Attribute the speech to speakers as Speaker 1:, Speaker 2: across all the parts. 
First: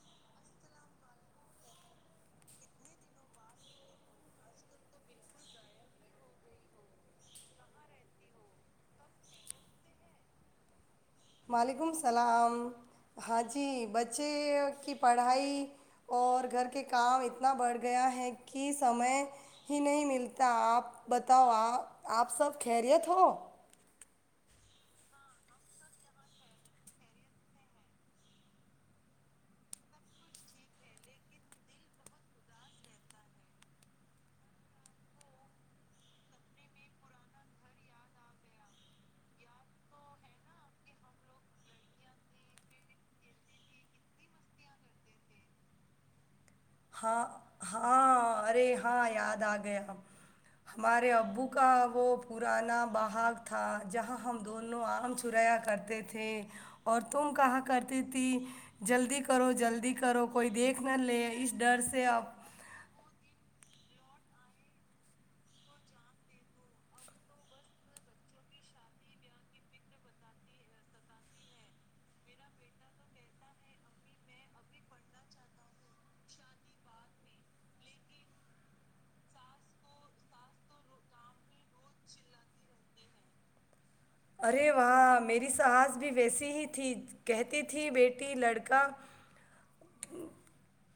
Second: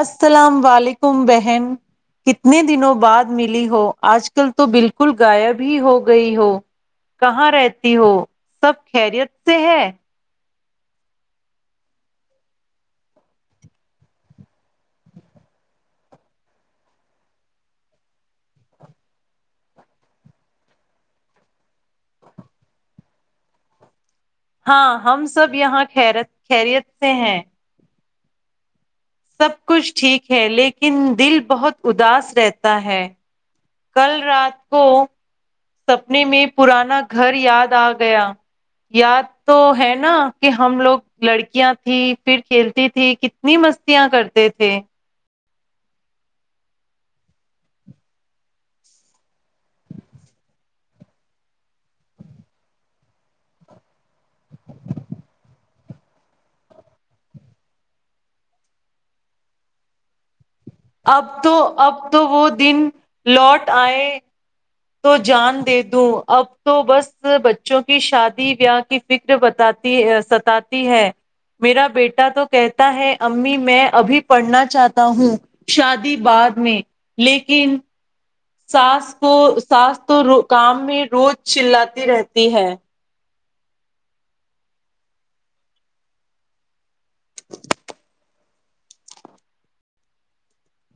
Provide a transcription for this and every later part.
Speaker 1: السلام ولیکم بہن کتنے دنوں بعد ملی ہو آج کل تو بالکل غائب ہی ہو گئی ہو کہاں رہتی ہو سب خیریت سے ہے
Speaker 2: وعلیکم السلام ہاں جی بچے کی پڑھائی اور گھر کے کام اتنا بڑھ گیا ہے کہ سمے ہی نہیں ملتا آپ بتاؤ آ آپ سب خیریت ہو
Speaker 1: ہاں ہم سب یہاں خیرت خریت سے ہیں سب کچھ ٹھیک ہے لیکن دل بہت اداس رہتا ہے کل رات کو سپنے میں پرانا گھر یاد آ گیا یاد تو ہے نا کہ ہم لوگ لڑکیاں تھھی پھر کھیلتی تھی کتنی مستیاں کرتے تھے
Speaker 2: ہاں ہاں ارے ہاں یاد آ گیا ہمارے ابو کا وہ پرانا بہاگ تھا جہاں ہم دونوں آم چرایا کرتے تھے اور تم کہا کرتی تھی جلدی کرو جلدی کرو کوئی دیکھ نہ لے
Speaker 1: اب تو
Speaker 2: اس
Speaker 1: اب تو وہ دن لارڈ آئے تو جان دے دوں اب تو بس بچوں کی شادی بیاہ کی فکر بتاتی ستاتی ہے میرا بیٹا تو کہتا ہے امی میں ابھی پڑھنا چاہتا ہوں شادی بعد میں لیکن سانس کو سس تو کام میں روز چلاتی رہتی ہے
Speaker 2: ارے وہاہ میری ساس بھی ویسی ہی تھی کہتی تھی بیٹی لڑکا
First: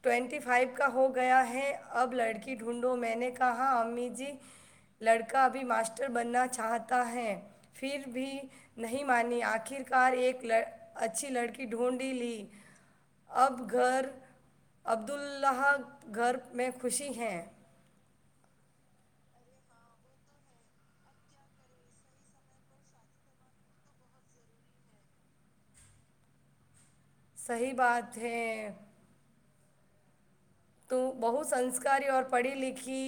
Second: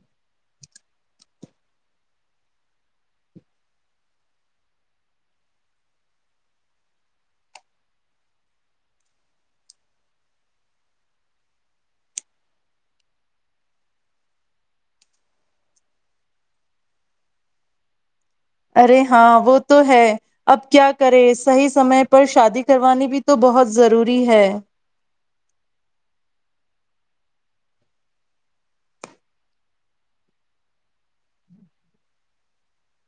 Speaker 2: ٹوینٹی فائیو کا ہو گیا ہے اب لڑکی ڈھونڈو میں نے کہااں امی جی لڑکا ابھی ماسٹر بننا چاہتا ہے پھر بھی نہیں مانی آخرکار ایک اچھی لڑکی ڈھونڈی لی اب گھر عبد اللہ گھر میں خوشی ہیں
Speaker 1: ارے ہاں وہ تو ہے اب کیا کرے صحیح سمے پر شادی کروانی بھی تو بہت ضروری ہے
Speaker 2: صحیح بات ہے تو بہو سنسکاری اور پڑھی لکھی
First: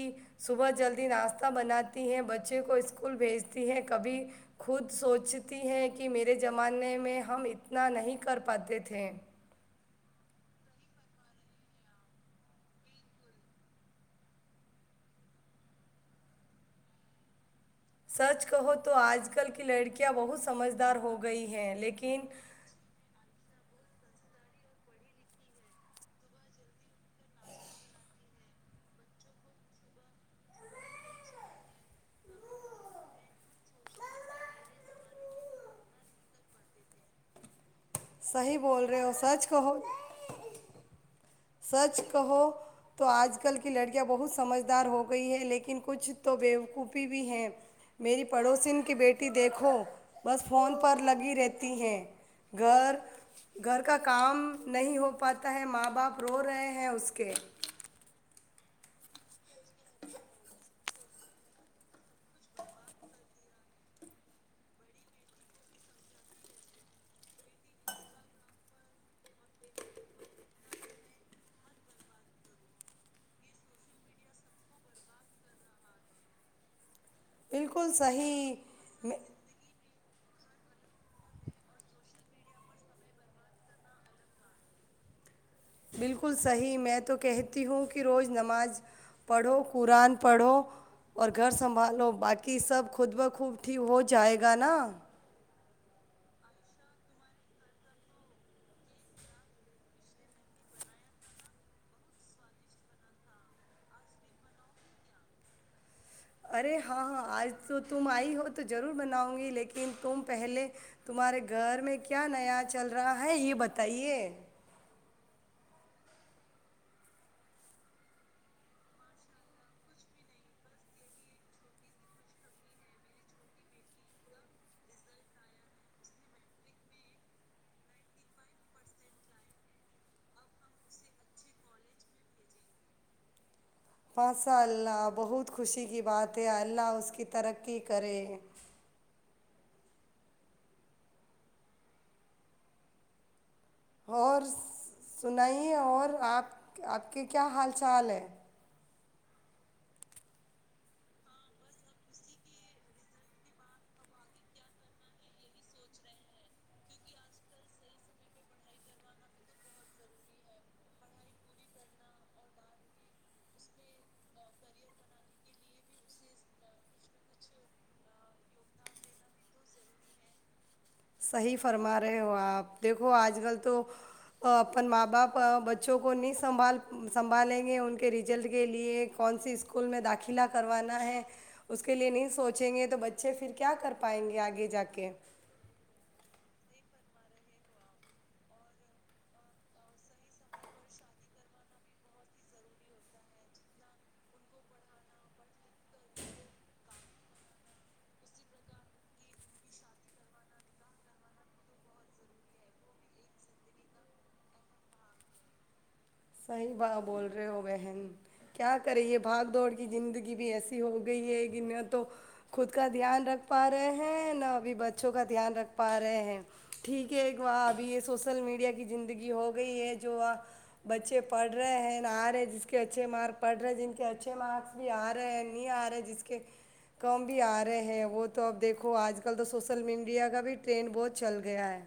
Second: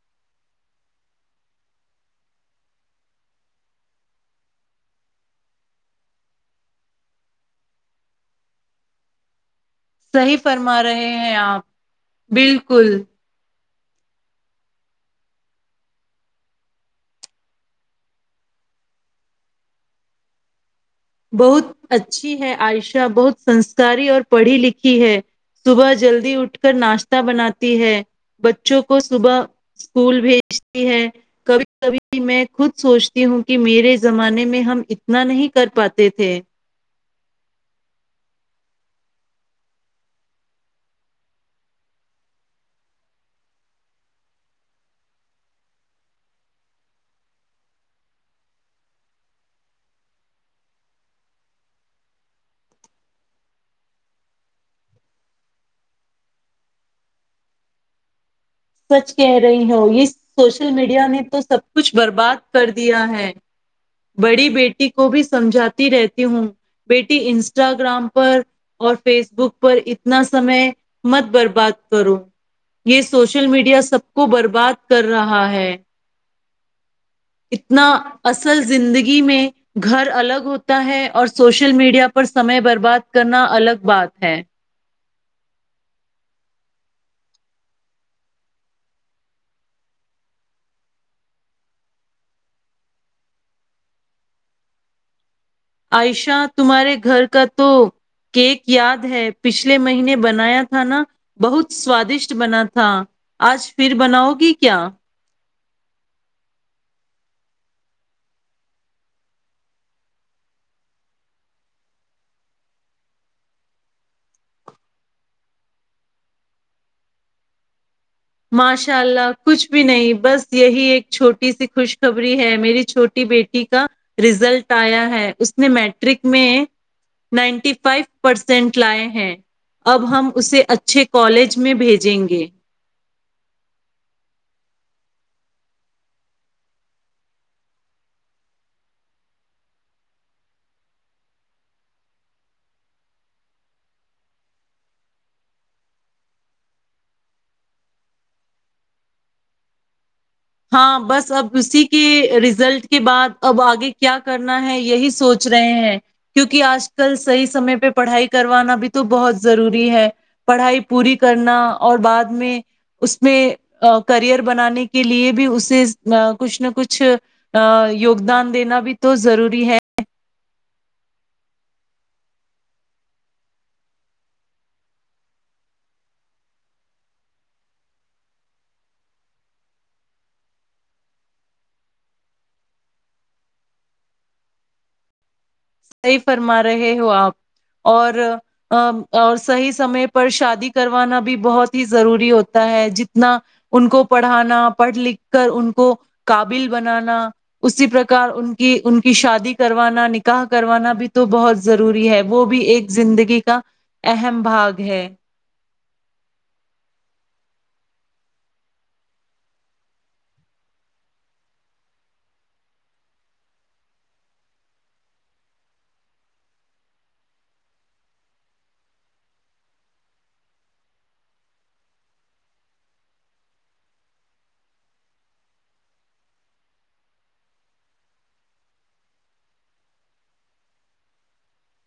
Speaker 2: صبح جلدی ناشتہ بناتی ہیں بچے کو اسکول بھیجتی ہیں کبھی خود سوچتی ہیں کہ میرے زمانے میں ہم اتنا نہیں کر پاتے تھے
Speaker 1: صحی فرما رہے ہیں آپ بالکل
Speaker 2: سچ کہو تو آج کل کی لڑکیاں بہت سمجھ
Speaker 1: بہت اچھی ہے عائشہ بہت سنس ساری اور پڑھی لکھی ہے صبح جلدی اٹھ کر ناشتہ بناتی ہے بچوں کو صبح اسکول بھیجتی ہے کبھی کبھی میں خود سوچتی ہوں کہ میرے زمانے میں ہم اتنا نہیں کر پاتے تھے
Speaker 2: صحیح بول رہے ہو سچ کہو سچ کہو تو آج کل کی لڑکیاں بہت سمجھدار ہو گئی ہیں لیکن کچھ تو بوقوفی بھی ہیں میری پڑوسین کی بیٹی دیکھو بس فون پر لگی رہتی ہیں گھر گھر کا کام نہیں ہو پاتا ہے ماں باپ رو رہے ہیں اس کے
Speaker 1: سچ کہہ رہی ہو یہ سوشل میڈیا نے تو سب کچھ برباد کر دیا ہے بڑی بیٹی کو بھی سمجھاتی رہتی ہوں بیٹی انسٹاگرام پر اور فیس بک پر اتنا سمے مت برباد کرو یہ سوشل سو شل میڈیا سب کو برباد کر رہا ہے اتنا
Speaker 2: بالکل صحیح
Speaker 1: اصل زندگی میں گھر الگ ہوتا ہے اور سوشل میڈیا پر سمے برباد کرنا الگ بات ہے
Speaker 2: بالکل صحیح میں تو کہتی ہوں کہ روز نماز پڑھو قرآن پڑھو اور گھر سنبھالو باقی سب خود بخوب ٹیک ہو جائے گا نا
Speaker 1: عائشہ تمہارے گھر کا تو کیک یاد ہے پچھلے مہینے بنایا تھا نا بہت سوادشٹ بنا تھا آج پھر بناؤ گی کیا
Speaker 2: ارے ہاں ہاں آج تو تم آئی ہو تو ضرور بناؤ گی لیکن تم پہلے تمہارے گھر میں کیا نیا چل رہا ہے یہ بتائیے
Speaker 1: ماشاء اللہ کچھ بھی نہیں بس یہی ایک چھوٹی سی خوشخبری ہے میری چھوٹی بیٹی کا رزلٹ آیا ہے اس نے میٹرک میں نائنٹی فائیو پرسینٹ لائے ہیں اب ہم اسے اچھے کالج میں بھیجیں گے
Speaker 2: ماشاءاللہ بہت خوشی کی بات ہے اللہ اس کی ترقی کرے اور سنائیے اور آپ کے کیا حال چال ہیں
Speaker 1: ہاں بس اب اسی کے ریزلٹ کے بعد اب آگے کیا کرنا ہے یہی سوچ رہے ہیں کیونکہ آج کل صحیح سمے پہ پڑھائی کروانا بھی تو بہت ضروری ہے پڑھائی پوری کرنا اور بعد میں اس میں کرئر بنانے کے لیے بھی اسے کچھ نہ کچھ یوگدان دینا بھی تو ضروری ہے
Speaker 2: صحیح فرما رہے ہو اپ دیکھو اج کل تو اپن ماں باپ بچوں کو نہیں سنبھال سنبھالیں گے ان کے ریجن کے لیے کون سی سکول میں داخلہ کروانا ہے اس کے لیے نہیں سوچیں گے تو بچے پھر کیا کر پائیں گے اگے جا کے
Speaker 1: صحیح فرما رہے ہو آپ اور اور صحیح سمے پر شادی کروانا بھی بہت ہی ضروری ہوتا ہے جتنا ان کو پڑھانا پڑھ لکھ کر ان کو قابل بنانا اسی پرک ان کی ان کی شادی کروانا نکاح کروانا بھی تو بہت ضروری ہے وہ بھی ایک زندگی کا اہم بھاگ ہے
Speaker 2: صحیح بات بول رہے ہو بہن کیا کری یہ بھاگ دوڑ کی زندگی بھی ایسی ہو گئی ہے کہ نہ تو خود کا دھیان رکھ پا رہے ہیں نہ ابھی بچوں کا دھیان رکھ پا رہے ہیں ٹھیک ہے ایک وہ ابھی یہ سوسل میڈیا کی زندگی ہو گئی ہے جو آ بچے پڑھ رہے ہیں آ رہے ہیں جس کے اچھے مارک پڑھ رہے ہیں جن کے اچھے مارکس بھی آ رہے ہیں نہیں آ رہے جس کے کم بھی آ رہے ہیں وہ تو اب دیکھو آج کل تو سوسل میڈیا کا بھی ٹرینڈ بہت چل گیا ہے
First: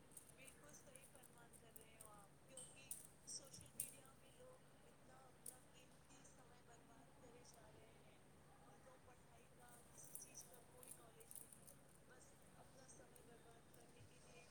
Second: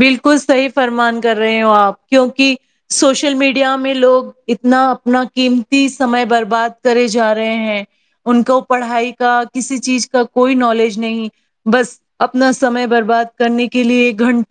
Speaker 1: بالکل صحیح فرمان کر رہے ہو آپ کیونکہ سوشل میڈیا میں لوگ اتنا اپنا قیمتی سمے برباد کرے جا رہے ہیں ان کو پڑھائی کا کسی چیز کا کوئی نالج نہیں بس اپنا سمے برباد کرنے کے لیے گھنٹ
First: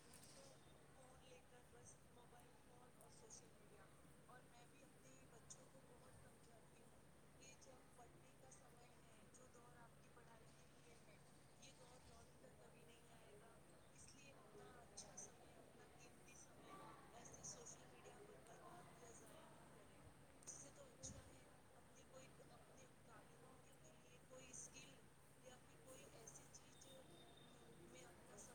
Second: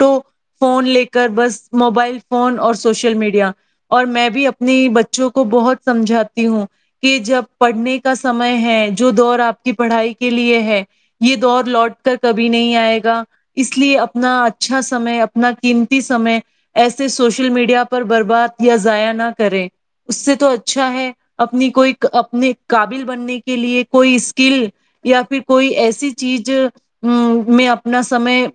Speaker 1: فون لے کر بس موبائل فون اور سوشل میڈیا اور میں بھی اپنی بچوں کو بہت سمجھاتی ہوں کہ جب پڑھنے کا سمے ہے جو دور آپ کی پڑھائی کے لیے ہے یہ دور لوٹ کر کبھی نہیں آئے گا اس لیے اپناا اچھا سمے اپنا قیمتی سمے ایسے سوشل میڈیا پر برباد یا ضائع نہ کرے اس سے تو اچھا ہے اپنی کوئی اپنے قابل بننے کے لیے کوئی اسکل یا پھر کوئی ایسی چیز میں اپنا سمے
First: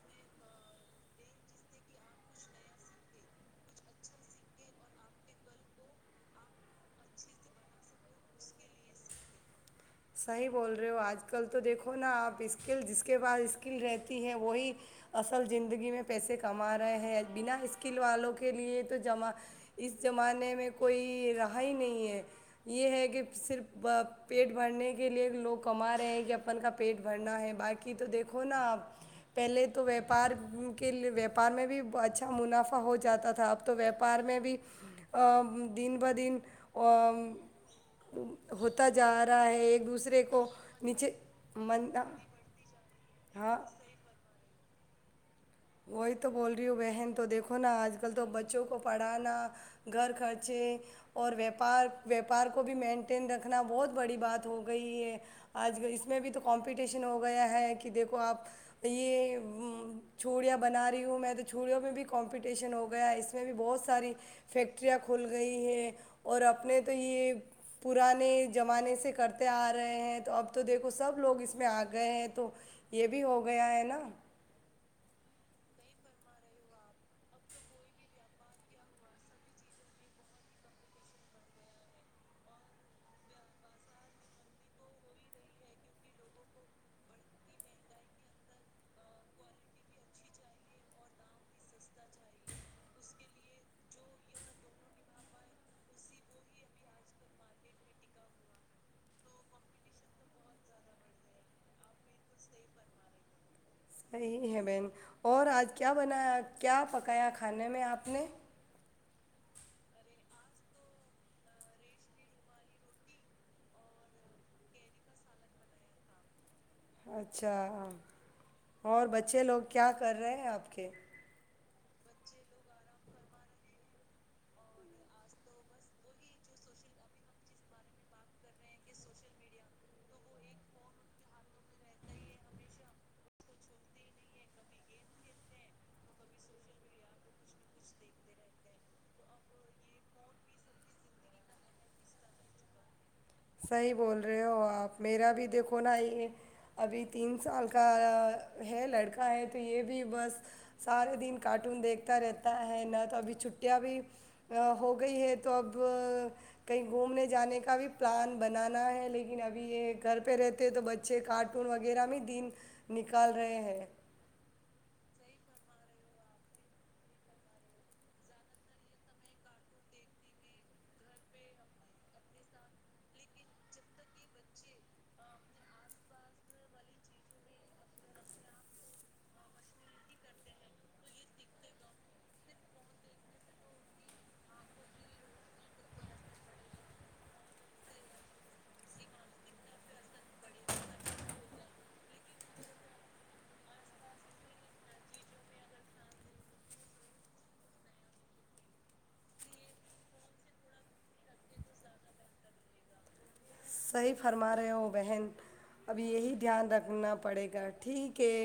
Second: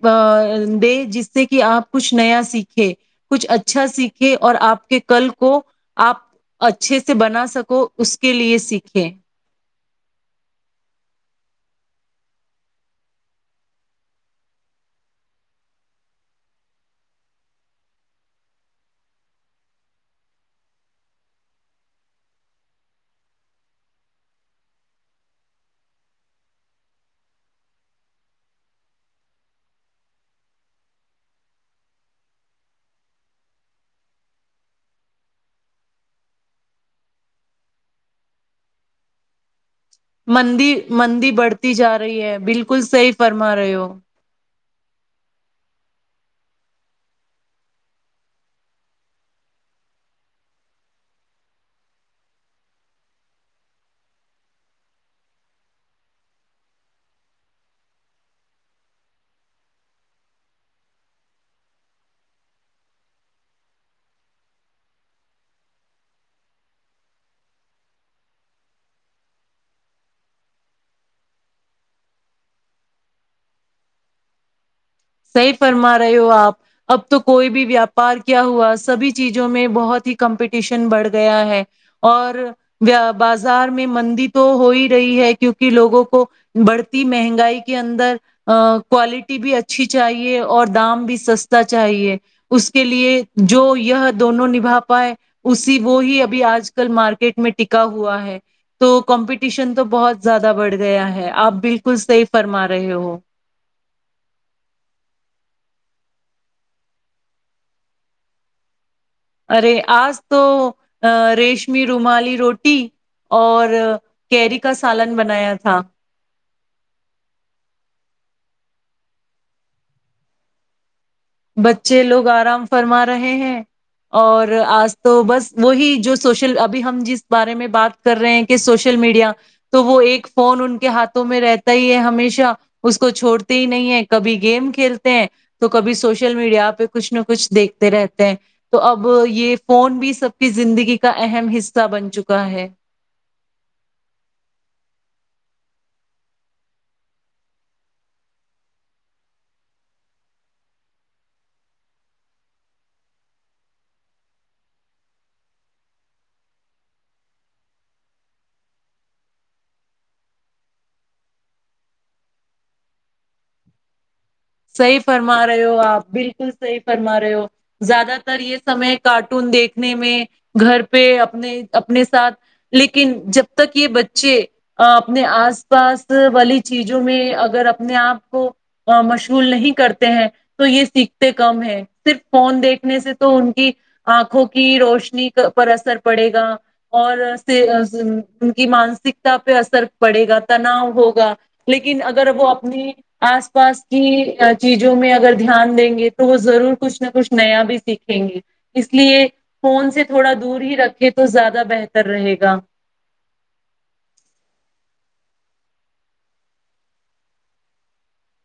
Speaker 1: دے جس سے کہ آپ کچھ نیا سیکھیں کچھ اچھا سیکھے اور آپ کے کل کو آپ اچھے سے بنا سکو اس کے لیے سیکھیں
Speaker 2: صحیح بول رہے ہو آج کل تو دیکھو نا آپ اسکل جس کے پاس اسکل رہتی ہیں وہی اصل زندگی میں پیسے کما رہے ہیں بنا اسکل والوں کے لیے توما اس زمانے میں کوئی رہا ہی نہیں ہے یہ ہے کہ صرف پیٹ بھرنے کے لیے لوگ کما رہے ہیں کہ اپن کا پیٹ بھرنا ہے باقی تو دیکھو نا آپ پہلے تو وپار کے وپار میں بھی اچھا منافع ہو جاتا تھا اب تو وپار میں بھی دن ب دن ہوتا جا رہا ہے ایک دوسرے کو
Speaker 1: مندی
Speaker 2: نیچے
Speaker 1: مندی بڑھتی
Speaker 2: من
Speaker 1: جا رہی ہے بالکل صحی فرما
Speaker 2: ہاں
Speaker 1: رہے ہو
Speaker 2: وہی تو بول رہی ہوں بہن تو دیکھو نا آج کل تو بچوں کو پڑھانا گھر خرچے اور ویاپار ویاپار کو بھی مینٹین رکھنا بہت بڑی بات ہو گئی ہے آج ک اس میں بھی تو کمپٹیشن ہو گیا ہے کہ دیکھو آپ یہ چھوڑیاں بنا رہی ہوں میں تو چوڑیوں میں بھی کمپٹیشن ہو گیا ہے اس میں بھی بہت ساری فیکٹریاں کھل گئی ہیں اور اپنے تو یہ پرانے زمانے سے کرتے آ رہے ہیں تو اب تو دیکھو سب لوگ اس میں آ گئے ہیں تو یہ بھی ہو گیا ہے نا
Speaker 1: صحیح فرما رہے ہو آپ اب تو کوئی بھی ویاپار کیا ہوا سبھی چیزوں میں بہت ہی کمپٹیشن بڑھ گیا ہے اور بازار میں مندی تو ہو ہی رہی ہے کیونکہ لوگوں کو بڑھتی مہنگائی کے اندر کوالٹی بھی اچ اچھی چاہیے اور دام بھی سستا چاہیے اس کے لیے جو یہ دونوں نبھا پائے اسی وہ ہی ابھی آج کل مارکیٹ میں ٹکا ہوا ہے تو کمپٹیشن تو بہت زیادہ بڑھ گیا ہے آپ بالکل صحیح فرما رہے ہو
Speaker 2: صحیح ہے بہن اور آج کیا بنایا کیا پکایا کھانے میں آپ نے
Speaker 1: ارے آج تو ریشمی رومالی روٹی اور کیری کا سالن بنایا تھا
Speaker 2: اچھا اور بچے لوگ کیا کر رہے ہیں آپ کے
Speaker 1: بچے لوگ آرام فرما رہے ہیں اور آج تو بس وہی جو سوشل ابھی ہم جس بارے میں بات کر رہے ہیں کہ سوشل میڈیا تو وہ ایک فون ان کے ہاتھوں میں رہتا ہی ہے ہمیشہ اس کو چھوڑتے ہی نہیں ہے کبھی گیم کھیلتے ہیں تو کبھی سوشل سوشل میڈیا پہ کچھ نہ کچھ دیکھتے رہتے ہیں تو اب یہ فون بھی سب کی زندگی کا اہم حصہ بن چکا ہے
Speaker 2: صحیح بول رہے ہو آپ میرا بھی دیکھو نا یہ ابھی تین سال کا ہے لڑکا ہے تو یہ بھی بس سارے دن کارٹون دیکھتا رہتا ہے نہ تو ابھی چھٹیاں بھی ہو گئی ہے تو اب کہیں گھومنے جانے کا بھی پلان بنانا ہے لیکن ابھی یہ گھر پہ رہتے ہیں تو بچے کارٹون وغیرہ میں دن نکال رہے ہیں
Speaker 1: صحیح فرما رہے ہو آپ بالکل صحیح فرما رہے ہو زیادہ تر یہ سمے کارٹون دیکھنے میں گھر پہ اپنے اپنے ساتھ لیکن جب تک یہ بچے اپنے آس پاس والی چیزوں میں اگر اپنے آپ کو م ول نہیں کرتے ہیں تو یہ سیکھتے کم ہیں صرف فون دیکھنے سے تو ان کی آنکھوں کی روشنی پر اثر پڑے گا اور ان کی مانسکتا پہ اثر پڑے گا تناؤ ہوگا لیکن اگر وہ اپنی آس پاس کی چیزوں میں اگر دھیان دیں گے تو وہ ضرور کچھ نہ کچھ نیا بھی سیکھیں گے اس لیے فون سے تھوڑا دور ہی رکھے تو زیادہ بہتر رہے گا
Speaker 2: صحیح فرما رہے ہو بہن ابھی یہی دھیان رکھنا پڑے گا ٹھیک ہے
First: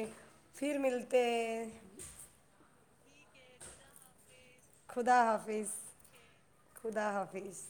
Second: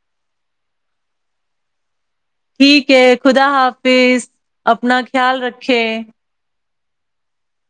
Speaker 2: پھر ملتے
Speaker 1: ٹھیک ہے خدا حافظ اپنا
Speaker 2: خدا
Speaker 1: خیال
Speaker 2: حافظ
Speaker 1: رکھے
Speaker 2: خدا حافظ